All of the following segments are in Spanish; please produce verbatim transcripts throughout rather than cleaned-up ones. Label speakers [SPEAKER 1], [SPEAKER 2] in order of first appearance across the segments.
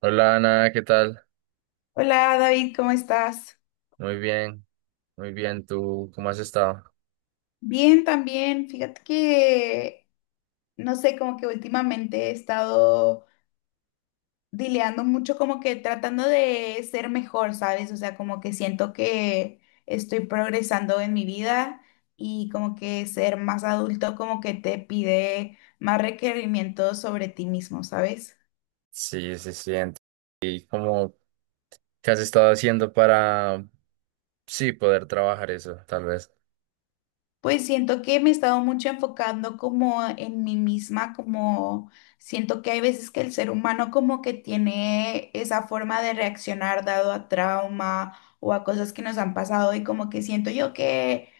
[SPEAKER 1] Hola Ana, ¿qué tal?
[SPEAKER 2] Hola David, ¿cómo estás?
[SPEAKER 1] Muy bien, muy bien. ¿Tú cómo has estado?
[SPEAKER 2] Bien también. Fíjate que, no sé, como que últimamente he estado dileando mucho, como que tratando de ser mejor, ¿sabes? O sea, como que siento que estoy progresando en mi vida y como que ser más adulto como que te pide más requerimientos sobre ti mismo, ¿sabes?
[SPEAKER 1] Sí, sí, sí. ent- ¿Y cómo, qué has estado haciendo para, sí, poder trabajar eso, tal vez?
[SPEAKER 2] Pues siento que me he estado mucho enfocando como en mí misma, como siento que hay veces que el ser humano como que tiene esa forma de reaccionar dado a trauma o a cosas que nos han pasado y como que siento yo que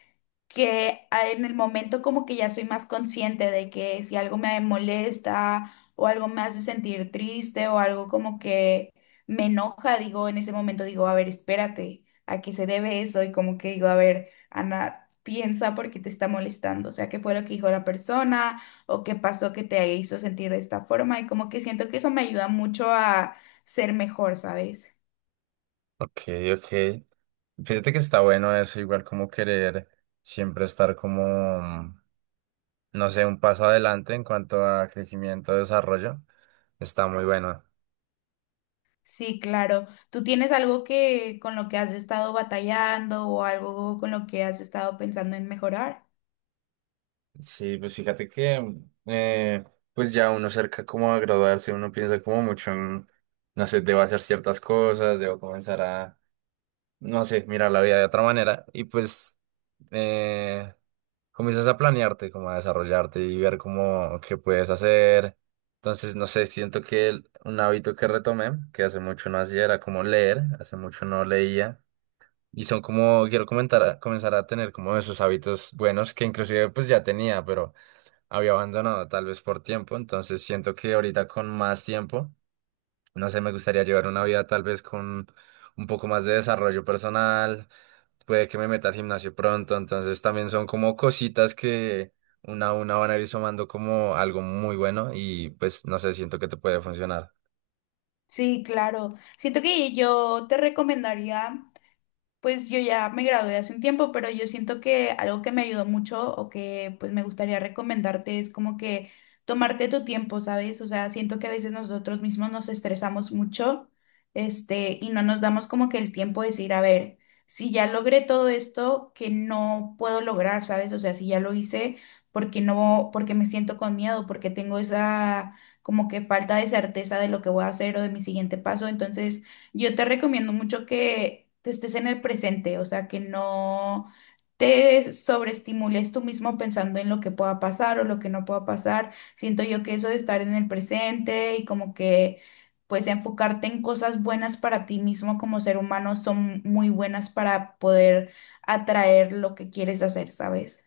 [SPEAKER 2] que a- en el momento como que ya soy más consciente de que si algo me molesta o algo me hace sentir triste o algo como que me enoja, digo, en ese momento digo, a ver, espérate, ¿a qué se debe eso? Y como que digo, a ver, Ana, piensa por qué te está molestando, o sea, qué fue lo que dijo la persona o qué pasó que te hizo sentir de esta forma y como que siento que eso me ayuda mucho a ser mejor, ¿sabes?
[SPEAKER 1] Ok, ok. Fíjate que está bueno eso, igual como querer siempre estar como, no sé, un paso adelante en cuanto a crecimiento, desarrollo. Está muy bueno.
[SPEAKER 2] Sí, claro. ¿Tú tienes algo que con lo que has estado batallando o algo con lo que has estado pensando en mejorar?
[SPEAKER 1] Sí, pues fíjate que, eh, pues ya uno cerca como a graduarse, uno piensa como mucho en, no sé, debo hacer ciertas cosas, debo comenzar a, no sé, mirar la vida de otra manera y pues eh, comienzas a planearte, como a desarrollarte y ver como qué puedes hacer. Entonces, no sé, siento que el- un hábito que retomé, que hace mucho no hacía, era como leer, hace mucho no leía. Y son como, quiero comentar, comenzar a tener como esos hábitos buenos que inclusive pues ya tenía, pero había abandonado tal vez por tiempo, entonces siento que ahorita con más tiempo, no sé, me gustaría llevar una vida tal vez con un poco más de desarrollo personal, puede que me meta al gimnasio pronto, entonces también son como cositas que una a una van a ir sumando como algo muy bueno y pues no sé, siento que te puede funcionar.
[SPEAKER 2] Sí, claro. Siento que yo te recomendaría. Pues yo ya me gradué hace un tiempo, pero yo siento que algo que me ayudó mucho o que pues me gustaría recomendarte es como que tomarte tu tiempo, ¿sabes? O sea, siento que a veces nosotros mismos nos estresamos mucho, este, y no nos damos como que el tiempo de decir, a ver, si ya logré todo esto que no puedo lograr, ¿sabes? O sea, si ya lo hice, porque no, porque me siento con miedo, porque tengo esa como que falta de certeza de lo que voy a hacer o de mi siguiente paso, entonces yo te recomiendo mucho que te estés en el presente, o sea, que no te sobreestimules tú mismo pensando en lo que pueda pasar o lo que no pueda pasar. Siento yo que eso de estar en el presente y como que pues enfocarte en cosas buenas para ti mismo como ser humano son muy buenas para poder atraer lo que quieres hacer, ¿sabes?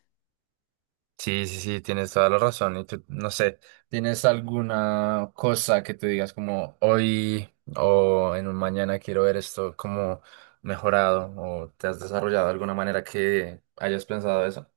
[SPEAKER 1] Sí, sí, sí, tienes toda la razón. Y tú, no sé, ¿tienes alguna cosa que tú digas como hoy o en un mañana quiero ver esto como mejorado o te has desarrollado de alguna manera que hayas pensado eso?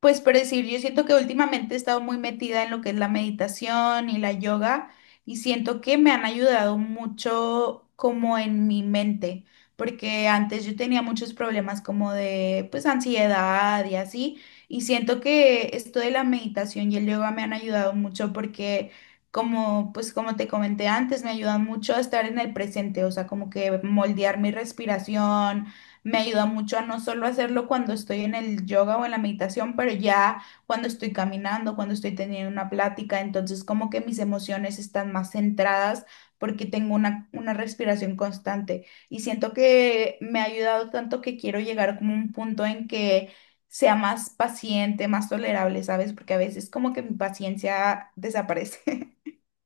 [SPEAKER 2] Pues por decir, yo siento que últimamente he estado muy metida en lo que es la meditación y la yoga y siento que me han ayudado mucho como en mi mente, porque antes yo tenía muchos problemas como de pues ansiedad y así, y siento que esto de la meditación y el yoga me han ayudado mucho porque como pues como te comenté antes, me ayudan mucho a estar en el presente, o sea, como que moldear mi respiración me ayuda mucho a no solo hacerlo cuando estoy en el yoga o en la meditación, pero ya cuando estoy caminando, cuando estoy teniendo una plática, entonces como que mis emociones están más centradas porque tengo una, una respiración constante y siento que me ha ayudado tanto que quiero llegar como a un punto en que sea más paciente, más tolerable, ¿sabes? Porque a veces como que mi paciencia desaparece.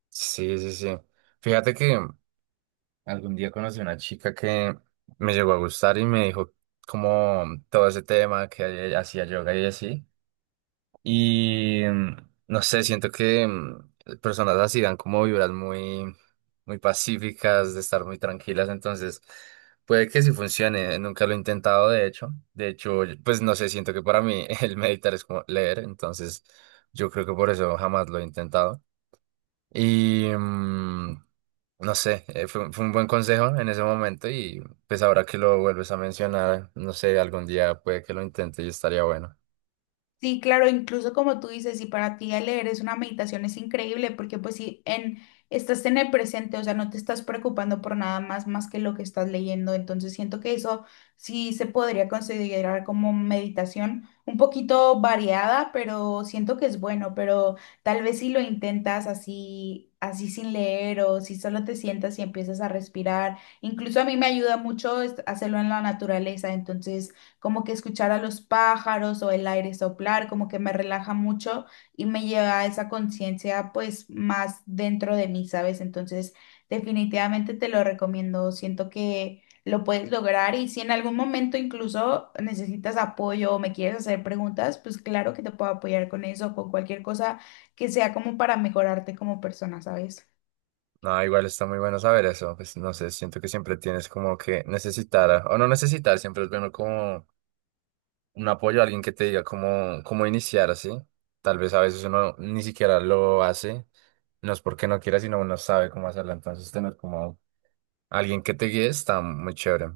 [SPEAKER 1] Sí, sí, sí. Fíjate que algún día conocí una chica que me llegó a gustar y me dijo como todo ese tema que hacía yoga y así. Y mm, no sé, siento que mm, personas así dan como vibras muy, muy pacíficas, de estar muy tranquilas, entonces puede que sí funcione, nunca lo he intentado de hecho, de hecho, yo- pues no sé, siento que para mí el meditar es como leer, entonces yo creo que por eso jamás lo he intentado. Y mm, no sé, eh, fue, fue un buen consejo en ese momento y pues ahora que lo vuelves a mencionar, no sé, algún día puede que lo intente y estaría bueno.
[SPEAKER 2] Sí, claro, incluso como tú dices, si para ti el leer es una meditación es increíble, porque pues si en, estás en el presente, o sea, no te estás preocupando por nada más más que lo que estás leyendo, entonces siento que eso sí se podría considerar como meditación un poquito variada, pero siento que es bueno, pero tal vez si lo intentas así, así sin leer o si solo te sientas y empiezas a respirar, incluso a mí me ayuda mucho es- hacerlo en la naturaleza, entonces como que escuchar a los pájaros o el aire soplar, como que me relaja mucho y me lleva a esa conciencia pues más dentro de mí, ¿sabes? Entonces, definitivamente te lo recomiendo, siento que lo puedes lograr y si en algún momento incluso necesitas apoyo o me quieres hacer preguntas, pues claro que te puedo apoyar con eso, con cualquier cosa que sea como para mejorarte como persona, ¿sabes?
[SPEAKER 1] No, igual está muy bueno saber eso. Pues no sé, siento que siempre tienes como que necesitar, o no necesitar, siempre es bueno como un apoyo, alguien que te diga cómo, cómo iniciar así. Tal vez a veces uno ni siquiera lo hace, no es porque no quiera, sino uno sabe cómo hacerlo. Entonces tener como alguien que te guíe está muy chévere.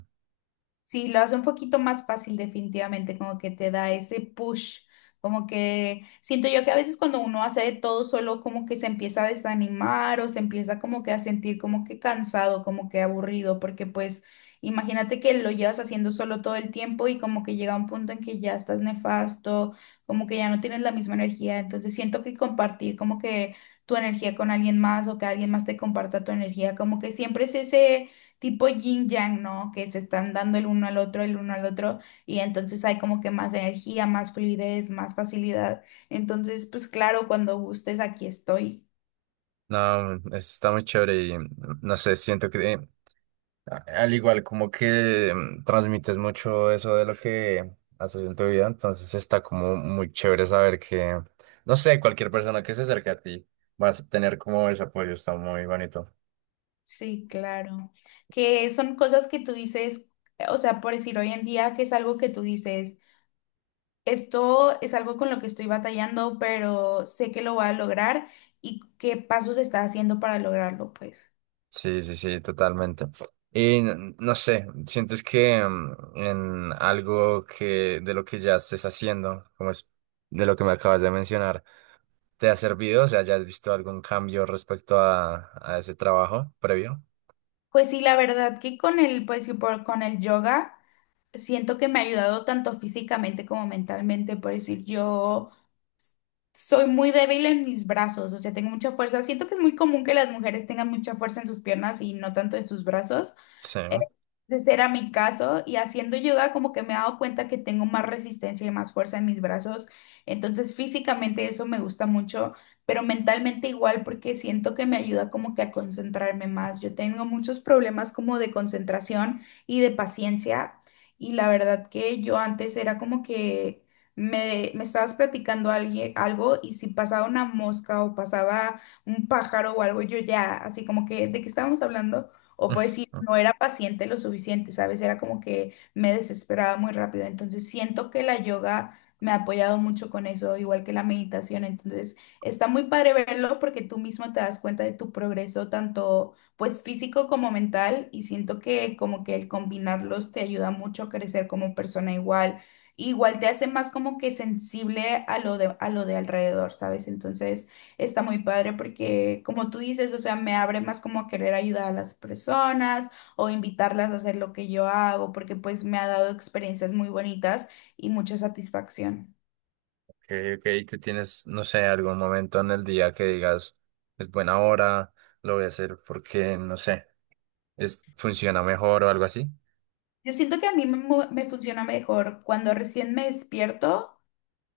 [SPEAKER 2] Sí, lo hace un poquito más fácil definitivamente, como que te da ese push, como que siento yo que a veces cuando uno hace de todo solo como que se empieza a desanimar o se empieza como que a sentir como que cansado, como que aburrido, porque pues imagínate que lo llevas haciendo solo todo el tiempo y como que llega un punto en que ya estás nefasto, como que ya no tienes la misma energía, entonces siento que compartir como que tu energía con alguien más o que alguien más te comparta tu energía, como que siempre es ese tipo yin yang, ¿no? Que se están dando el uno al otro, el uno al otro, y entonces hay como que más energía, más fluidez, más facilidad. Entonces, pues claro, cuando gustes, aquí estoy.
[SPEAKER 1] No, eso está muy chévere y no sé, siento que eh, A- Al igual, como que mm, transmites mucho eso de lo que haces en tu vida, entonces está como muy chévere saber que, no sé, cualquier persona que se acerque a ti vas a tener como ese apoyo, está muy bonito.
[SPEAKER 2] Sí, claro. Que son cosas que tú dices, o sea, por decir hoy en día, que es algo que tú dices, esto es algo con lo que estoy batallando, pero sé que lo voy a lograr y qué pasos está haciendo para lograrlo, pues.
[SPEAKER 1] Sí, sí, sí, totalmente. Y n- no sé, ¿sientes que mm, en algo que de lo que ya estés haciendo, como es de lo que me acabas de mencionar, te ha servido? O sea, ¿ya has visto algún cambio respecto a, a ese trabajo previo?
[SPEAKER 2] Pues sí, la verdad que con el, pues sí, por, con el yoga. Siento que me ha ayudado tanto físicamente como mentalmente, por decir, yo soy muy débil en mis brazos, o sea, tengo mucha fuerza. Siento que es muy común que las mujeres tengan mucha fuerza en sus piernas y no tanto en sus brazos,
[SPEAKER 1] Sí.
[SPEAKER 2] eh, ese era mi caso y haciendo yoga como que me he dado cuenta que tengo más resistencia y más fuerza en mis brazos. Entonces físicamente eso me gusta mucho, pero mentalmente igual porque siento que me ayuda como que a concentrarme más. Yo tengo muchos problemas como de concentración y de paciencia y la verdad que yo antes era como que me, me estabas platicando alguien, algo y si pasaba una mosca o pasaba un pájaro o algo, yo ya así como que de qué estábamos hablando. O por decir, no era paciente lo suficiente, ¿sabes? Era como que me desesperaba muy rápido. Entonces siento que la yoga me ha apoyado mucho con eso, igual que la meditación. Entonces está muy padre verlo porque tú mismo te das cuenta de tu progreso, tanto pues físico como mental. Y siento que como que el combinarlos te ayuda mucho a crecer como persona igual. Igual te hace más como que sensible a lo de, a lo de alrededor, ¿sabes? Entonces... Está muy padre porque, como tú dices, o sea, me abre más como a querer ayudar a las personas o invitarlas a hacer lo que yo hago, porque pues me ha dado experiencias muy bonitas y mucha satisfacción.
[SPEAKER 1] Ok, ok, tú tienes, no sé, algún momento en el día que digas, es buena hora, lo voy a hacer porque, no sé, es, funciona mejor o algo así.
[SPEAKER 2] Yo siento que a mí me, mu- me funciona mejor cuando recién me despierto,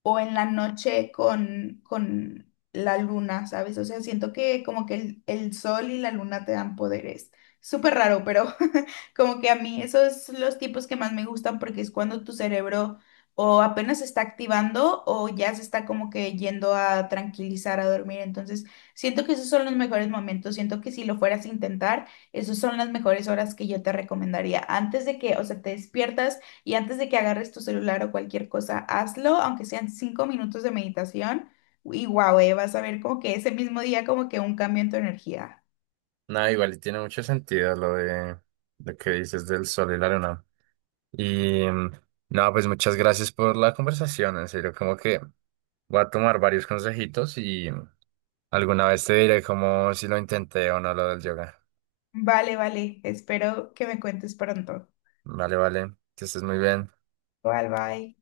[SPEAKER 2] o en la noche con, con la luna, ¿sabes? O sea, siento que como que el, el sol y la luna te dan poderes. Súper raro, pero como que a mí esos son los tipos que más me gustan porque es cuando tu cerebro o apenas se está activando o ya se está como que yendo a tranquilizar, a dormir. Entonces, siento que esos son los mejores momentos. Siento que si lo fueras a intentar, esas son las mejores horas que yo te recomendaría. Antes de que, o sea, te despiertas. Y antes de que agarres tu celular o cualquier cosa, hazlo, aunque sean cinco minutos de meditación. Y guau, eh, vas a ver como que ese mismo día como que un cambio en tu energía.
[SPEAKER 1] Nada, igual y tiene mucho sentido lo de lo que dices del sol y la luna. Y mm, nada, pues muchas gracias por la conversación, en serio, como que voy a tomar varios consejitos y mm, alguna vez te diré como si lo intenté o no lo del yoga.
[SPEAKER 2] Vale, vale. Espero que me cuentes pronto.
[SPEAKER 1] Vale, vale, que estés muy bien.
[SPEAKER 2] Bye, bye.